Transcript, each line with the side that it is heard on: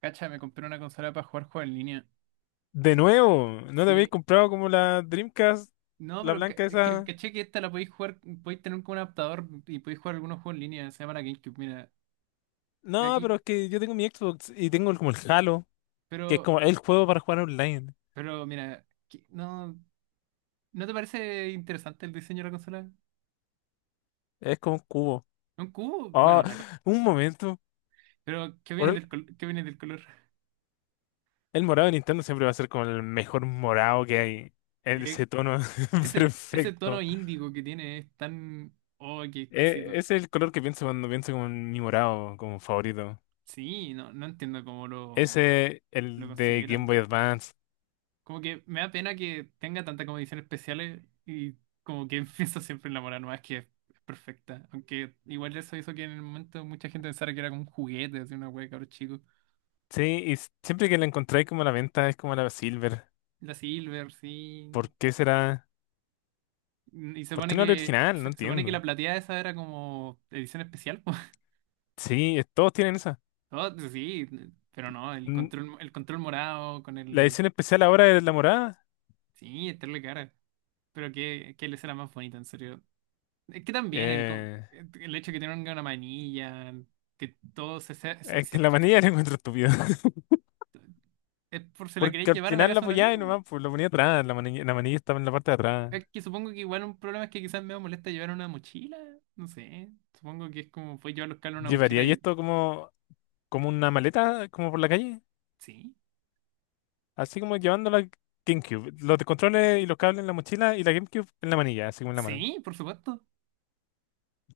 right: Cacha, me compré una consola para jugar juegos en línea.
left: De nuevo, ¿no te habéis
right: Sí.
left: comprado como la Dreamcast,
right: No,
left: la
right: pero
left: blanca
right: es que
left: esa?
right: caché que esta la podéis jugar, podéis tener como un adaptador y podéis jugar algunos juegos en línea. Se llama la GameCube, mira. Mira
left: No,
right: aquí.
left: pero es que yo tengo mi Xbox y tengo como el Halo, que es
right: Pero,
left: como el juego para jugar online.
right: pero mira, no, ¿no te parece interesante el diseño de la consola?
left: Es como un cubo.
right: ¿Un cubo? Bueno,
left: Ah, un momento.
right: pero ¿qué
left: Por
right: viene del, qué viene del color?
left: el morado de Nintendo siempre va a ser como el mejor morado que hay.
right: Eh,
left: Ese tono
right: ese, ese tono
left: perfecto.
right: índigo que tiene es tan... Oh, qué
left: E-
right: exquisito.
left: ese es el color que pienso cuando pienso como en mi morado como favorito.
right: Sí, no, no entiendo cómo
left: Ese,
right: lo
left: el de Game
right: consideran.
left: Boy Advance.
right: Como que me da pena que tenga tantas condiciones especiales y como que pienso siempre en la mora nomás que es perfecta. Aunque igual eso hizo que en el momento mucha gente pensara que era como un juguete, así una wea de cabros chicos.
left: Sí, y siempre que la encontráis como a la venta es como la Silver.
right: La Silver, sí.
left: ¿Por qué será?
right: Y se
left: ¿Por qué
right: pone
left: no el
right: que
left: original? No
right: se pone que la
left: entiendo.
right: plateada esa era como edición especial, po.
left: Sí, todos tienen esa.
right: Oh, sí, pero no,
left: N-
right: el control morado con
left: La
right: el...
left: edición especial ahora es la morada.
right: Sí, estarle cara. Pero que les era más bonita, en serio. Es que también el,
left: Eh,
right: el hecho de que tenga una manilla, que todo se,
left: es que la manilla la encuentro estúpida.
right: es por si la
left: Porque
right: queréis
left: al
right: llevar a la
left: final la
right: casa de un
left: apoyaba y
right: amigo.
left: nomás pues, lo ponía atrás. La manilla estaba en la parte de atrás.
right: Es que supongo que igual un problema es que quizás me molesta llevar una mochila. No sé. Supongo que es como fue llevar los cables en una
left: ¿Llevaría
right: mochila
left: y
right: y.
left: esto como, como una maleta, como por la calle?
right: Sí,
left: Así como llevando la GameCube. Los controles y los cables en la mochila y la GameCube en la manilla, así como en la mano.
right: sí, por supuesto.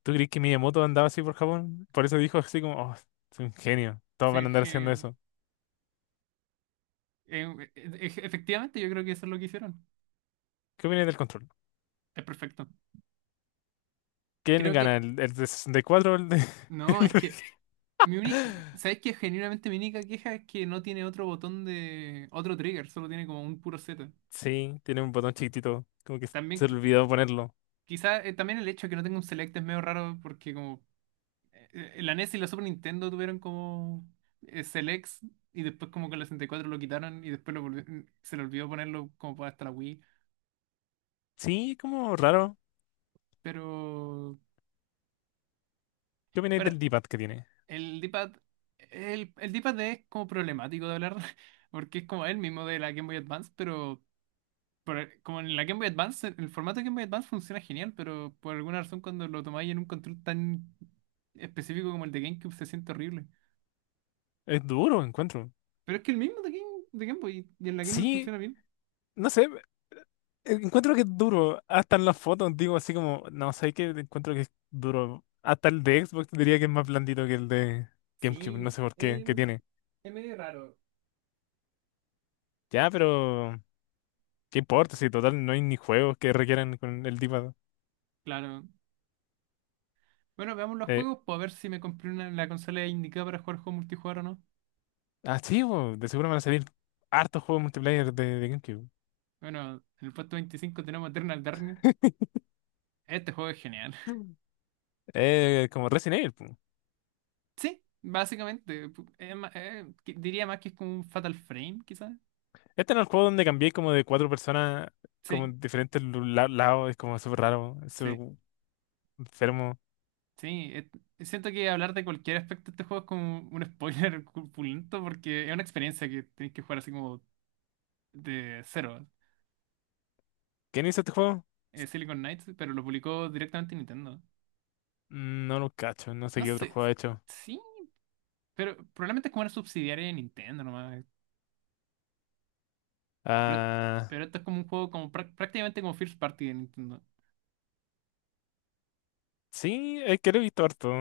left: ¿Tú crees que Miyamoto andaba así por Japón? Por eso dijo así como, oh, soy un genio. Todos van
right: Sí,
left: a andar haciendo eso.
right: efectivamente, yo creo que eso es lo que hicieron.
left: ¿Qué opinas del control?
right: Es perfecto.
left: ¿Quién
right: Creo
left: gana?
right: que.
left: El de 64? ¿O
right: No,
left: el
right: es
left: de-
right: que. Mi uni- ¿Sabes qué? Genuinamente mi única queja es que no tiene otro botón de, otro trigger, solo tiene como un puro Z.
left: Sí, tiene un botón chiquitito? Como que se
right: También
left: olvidó ponerlo.
right: quizá también el hecho de que no tenga un Select es medio raro porque como eh, la NES y la Super Nintendo tuvieron como Selects y después como que la 64 lo quitaron y después se le olvidó ponerlo como para hasta la Wii.
left: Sí, es como raro.
right: Pero,
left: ¿Qué opináis
right: pero
left: del D-pad que tiene?
right: el D-pad, el D-pad es como problemático de hablar porque es como el mismo de la Game Boy Advance, pero como en la Game Boy Advance, el formato de Game Boy Advance funciona genial, pero por alguna razón cuando lo tomáis en un control tan específico como el de GameCube se siente horrible.
left: Es duro, encuentro.
right: Pero es que el mismo de Game Boy y en la Game Boy
left: Sí,
right: funciona bien.
left: no sé, encuentro que es duro. Hasta en las fotos digo así como, no sé qué, encuentro que es duro. Hasta el de Xbox diría que es más blandito que el de GameCube, no
right: Sí,
left: sé por qué, que tiene.
right: es medio raro.
left: Ya, pero ¿qué importa? Si total no hay ni juegos que requieran con el D-pad.
right: Claro. Bueno, veamos los
left: Eh,
right: juegos, para ver si me compré una, la consola indicada para jugar juegos multijugador o no.
left: Ah, sí, bo, de seguro van a salir hartos juegos multiplayer de GameCube.
right: Bueno, en el puesto 25 tenemos Eternal Darkness. Este juego es genial.
left: Como Resident Evil. Po.
right: Sí, básicamente. Diría más que es como un Fatal Frame, quizás.
left: Este no es el juego donde cambié como de cuatro personas, como
right: Sí,
left: en diferentes lados? Es como súper raro, es súper
right: sí,
left: enfermo.
right: sí. Siento que hablar de cualquier aspecto de este juego es como un spoiler culpulento porque es una experiencia que tenéis que jugar así como de cero.
left: ¿Quién hizo este juego?
right: Silicon Knights, pero lo publicó directamente Nintendo.
left: Mm, no lo cacho, no sé
right: No
left: qué otro
right: sé,
left: juego ha hecho.
right: sí, pero probablemente es como una subsidiaria de Nintendo nomás. Pero,
left: Ah,
right: pero esto es como un juego como prácticamente como first party de Nintendo.
left: sí, es que lo he visto harto.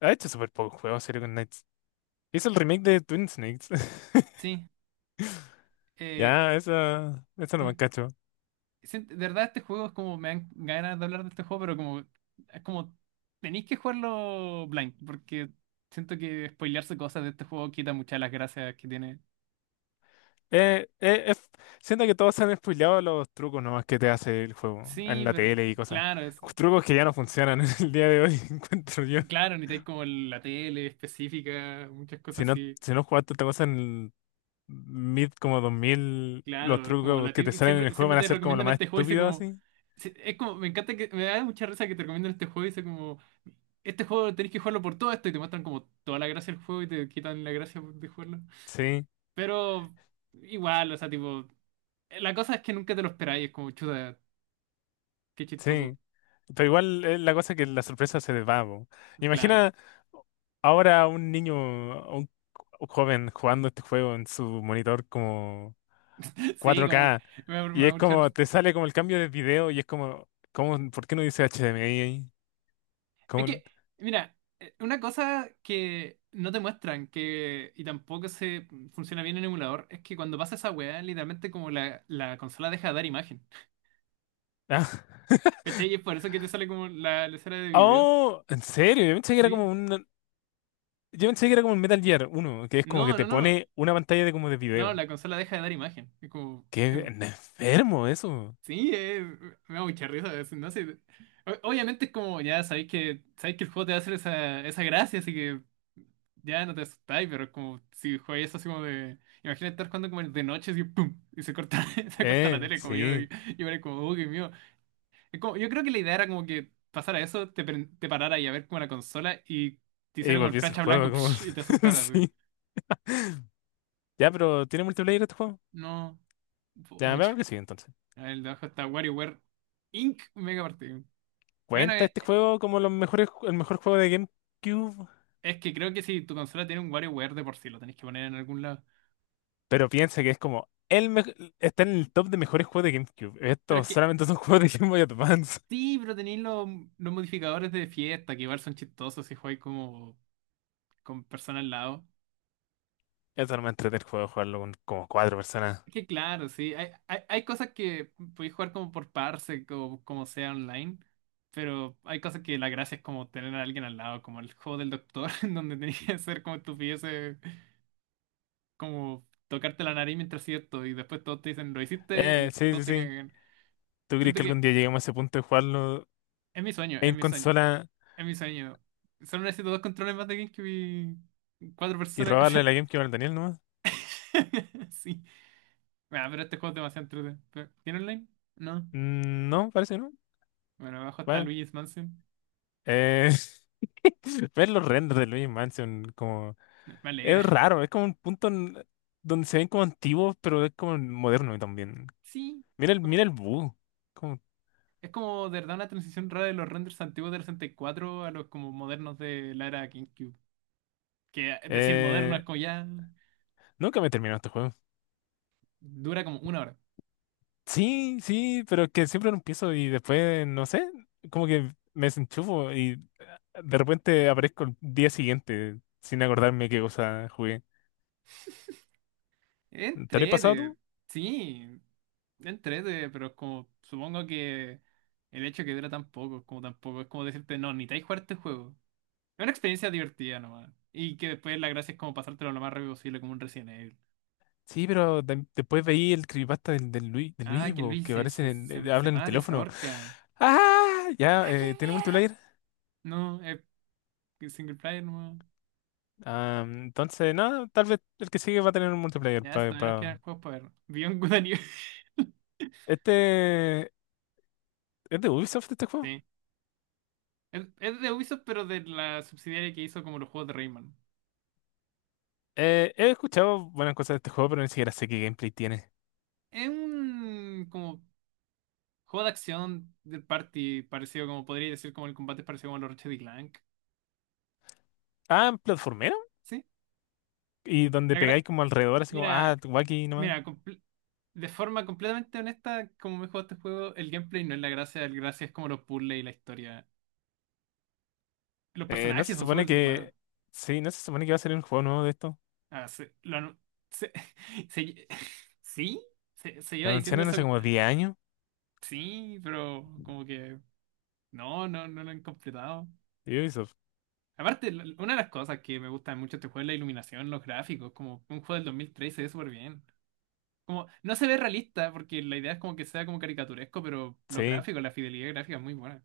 left: Ha hecho súper pocos juegos, serio, con Knights. Hizo el remake de Twin Snakes.
right: Sí, eh,
left: Ya, eso no me
right: me-
left: cacho.
right: de verdad este juego es como me dan ganas de hablar de este juego, pero como es como tenéis que jugarlo blind, porque siento que spoilearse cosas de este juego quita muchas de las gracias que tiene.
left: Eh, eh, es- Siento que todos se han spoileado los trucos nomás que te hace el juego en
right: Sí,
left: la
right: pero
left: tele y cosas.
right: claro, es,
left: Trucos que ya no funcionan en el día de hoy, encuentro yo.
right: claro, necesitáis como la tele específica, muchas
left: Si
right: cosas
left: no,
right: así.
left: si no jugaste esta cosa en mid como 2000, los
right: Claro,
left: trucos que te salen en el
right: siempre,
left: juego
right: siempre
left: van a
right: te
left: ser como lo
right: recomiendan
left: más
right: este juego y sé
left: estúpido
right: como.
left: así.
right: Es como, me encanta que. Me da mucha risa que te recomiendan este juego y sé como. Este juego tenés que jugarlo por todo esto y te muestran como toda la gracia del juego y te quitan la gracia de jugarlo.
left: Sí,
right: Pero igual, o sea, tipo. La cosa es que nunca te lo esperáis, es como chuta, qué chistoso.
left: sí. Pero igual es la cosa que la sorpresa se desvaba. Po.
right: Claro.
left: Imagina ahora a un niño, a un joven jugando este juego en su monitor como
right: Sí, como.
left: 4K.
right: Me, da-
left: Y
right: me,
left: es como, te sale como el cambio de video y es como, ¿cómo, por qué no dice HDMI ahí?
right: Es
left: ¿Cómo?
right: que, mira, una cosa que no te muestran que, y tampoco se funciona bien en emulador, es que cuando pasa esa weá, literalmente como la consola deja de dar imagen.
left: Ah.
right: ¿Cachai? Y es por eso que te sale como la escena de video.
left: Oh, en serio,
right: ¿Sí?
left: yo pensé que era como el Metal Gear uno, que es como que
right: No, no,
left: te
right: no.
left: pone una pantalla de como de
right: No,
left: video.
right: la consola deja de dar imagen. Es como.
left: Qué enfermo eso.
right: Sí, me da mucha risa. No sé. Obviamente es como, ya sabéis que el juego te va a hacer esa, esa gracia, así que ya no te asustáis, pero es como si jugáis eso así como de. Imagina estar jugando como de noche así, ¡pum! Y se corta, se corta la tele, como yo,
left: Sí.
right: yo era como, oh, qué mío. Yo creo que la idea era como que pasara eso, te, te parara y a ver como la consola y te
left: Y
right: hiciera como el
left: volví a el
right: flash a
left: juego
right: blanco
left: como,
right: psh, y te asustara así.
left: sí. Ya, pero ¿tiene multiplayer este juego?
right: No.
left: Ya,
right: Oye,
left: veamos que sí entonces.
right: el de abajo está WarioWare Inc. Mega partido. Bueno,
left: ¿Cuenta este juego como los mejores, el mejor juego de GameCube?
right: es que creo que si tu consola tiene un WarioWare de por sí, lo tenés que poner en algún lado.
left: Pero piensa que es como el está en el top de mejores juegos de GameCube.
right: Pero es
left: Estos
right: que
left: solamente son juegos de Game Boy Advance.
right: sí, pero tenéis los modificadores de fiesta, que igual son chistosos si jugáis como con personas al lado.
left: Eso no me entretiene el juego, jugarlo con como cuatro personas.
right: Es que claro, sí, hay cosas que podéis jugar como por parse, como, como sea online, pero hay cosas que la gracia es como tener a alguien al lado, como el juego del doctor, en donde tenías que hacer como estupideces, como tocarte la nariz mientras hacías esto, y después todos te dicen, lo hiciste, y
left: Sí, sí,
right: todos te
left: sí.
right: cagan.
left: ¿Tú crees
right: Siento
left: que
right: que
left: algún día lleguemos a ese punto de jugarlo
right: es mi sueño, es
left: en
right: mi sueño.
left: consola
right: Es mi sueño. Solo necesito dos controles más de GameCube y cuatro
left: y
right: personas.
left: robarle la GameCube al Daniel nomás?
right: Sí. Bueno, pero este juego es demasiado entretenido. ¿Tiene online? No.
left: Mm, no, parece que no.
right: Bueno, abajo está
left: Bueno.
right: Luigi's Mansion.
left: Eh, Ver los renders de Luigi Mansion como...
right: No, me
left: Es
right: alegra.
left: raro, es como un punto donde se ven como antiguos, pero es como moderno también.
right: Sí. Como-
left: Mira el bug. Como,
right: Es como de verdad una transición rara de los renders antiguos del 64 a los como modernos de la era GameCube. Que es decir moderno
left: eh,
right: es como ya
left: nunca me terminó este juego.
right: dura como una hora.
left: Sí, sí, pero que siempre lo empiezo y después, no sé, como que me desenchufo y de repente aparezco el día siguiente sin acordarme qué cosa jugué. ¿Te lo has pasado
right: Entrete,
left: tú?
right: sí, entrete, pero es como, supongo que el hecho que dura tan poco, es como tampoco, es como decirte, no, ni te hay jugar este juego. Es una experiencia divertida nomás. Y que después la gracia es como pasártelo lo más rápido posible, como un Resident Evil.
left: Sí, pero después veí el creepypasta del Luis, de
right: Ah,
left: Luis,
right: que
left: po,
right: Luis
left: que
right: se,
left: aparece,
right: se,
left: en,
right: se, se
left: habla en el
right: mata y se
left: teléfono.
right: ahorca.
left: ¡Ah! Ya,
right: ¡Ah, qué
left: ¿tiene
right: miedo!
left: multiplayer?
right: No, es single player nomás.
left: Ah, entonces, no, tal vez el que sigue va a tener un multiplayer.
right: Ya, si
left: Pa,
right: todavía nos
left: pa-
right: quedan juegos para ver. Beyond Good and Evil.
left: Este, ¿es de Ubisoft este juego?
right: Sí. Es de Ubisoft, pero de la subsidiaria que hizo como los juegos de Rayman.
left: He escuchado buenas cosas de este juego, pero ni siquiera sé qué gameplay tiene.
right: Es un como juego de acción del party parecido como podría decir como el combate parecido como los Ratchet y Clank.
left: Ah, en platformero.
right: Sí.
left: Y donde
right: La gra-
left: pegáis como alrededor, así como, ah,
right: mira,
left: tu aquí nomás.
right: mira, de forma completamente honesta, como me he jugado este juego, el gameplay no es la gracia, el gracia es como los puzzles y la historia. Los
left: No
right: personajes
left: se
right: son
left: supone
right: súper buenos.
left: que. Sí, no se supone que va a salir un juego nuevo de esto.
right: Ah, se, lo anu- se- se- sí, se iba
left: Lo
right: diciendo
left: anunciaron
right: eso.
left: hace como 10 años.
right: Sí, pero como que no, no, no lo han completado.
left: De Ubisoft.
right: Aparte, una de las cosas que me gusta mucho de este juego es la iluminación, los gráficos, como un juego del 2013 se ve súper bien. Como, no se ve realista, porque la idea es como que sea como caricaturesco, pero los
left: Sí.
right: gráficos, la fidelidad gráfica es muy buena,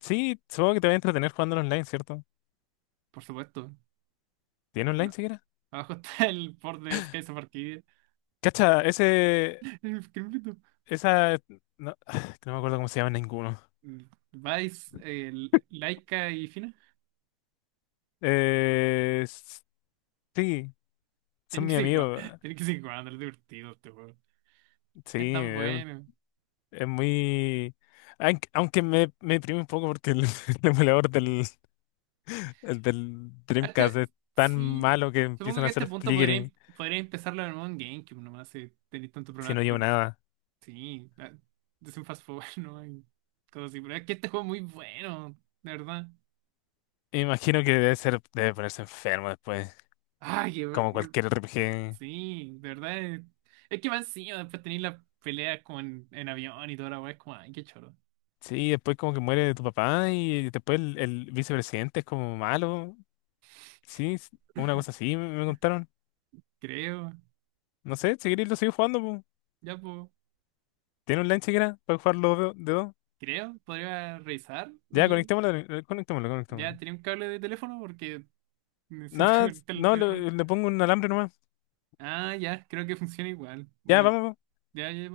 left: Sí, supongo que te va a entretener jugando online, ¿cierto?
right: por supuesto.
left: ¿Tiene online
right: Bueno,
left: siquiera?
right: abajo está el port de Skies of Arcadia.
left: Cacha, ese.
right: Qué bonito.
left: Esa. No, que no me acuerdo cómo se llama ninguno.
right: Vice, Laika y Fina.
left: Eh, s- sí, son
right: Tienen que
left: mi
right: seguir jugando,
left: amigo.
right: tienen que seguir jugando, es divertido este juego. Es
left: Sí,
right: tan
left: es,
right: bueno.
left: es muy. Aunque me, me deprime un poco porque el emulador del, el del
right: A
left: Dreamcast
right: este,
left: es tan
right: sí,
left: malo que
right: supongo
left: empiezan
right: que
left: a
right: a este
left: hacer
right: punto podría,
left: flickering
right: podría empezarlo en un GameCube nomás, si tenéis tantos
left: si
right: problemas
left: no llevo
right: con...
left: nada.
right: Sí, ah, es un fast forward, ¿no? Hay cosas así, pero es que este juego es muy bueno, de verdad.
left: Imagino que debe ser, debe ponerse enfermo después,
right: Ay, eh,
left: como
right: eh,
left: cualquier RPG.
right: sí, de verdad. Es que más encima después tenéis las peleas como en avión y toda la weá, es como, ay, qué choro.
left: Sí, después como que muere tu papá y después el vicepresidente es como malo. Sí, es una cosa así me, me contaron.
right: Creo,
left: No sé, si queréis lo sigo jugando, po.
right: ya pues,
left: Tiene online siquiera para jugarlo de dos.
right: creo, podría revisar
left: Ya,
right: aquí.
left: conectémoslo, conectémoslo,
right: Ya
left: conectémoslo.
right: tenía un cable de teléfono porque necesito
left: Nada,
right: conectar el
left: no,
right: teléfono.
left: le pongo un alambre nomás.
right: Ah, ya, creo que funciona igual.
left: Ya,
right: Bueno,
left: vamos.
right: ya, ya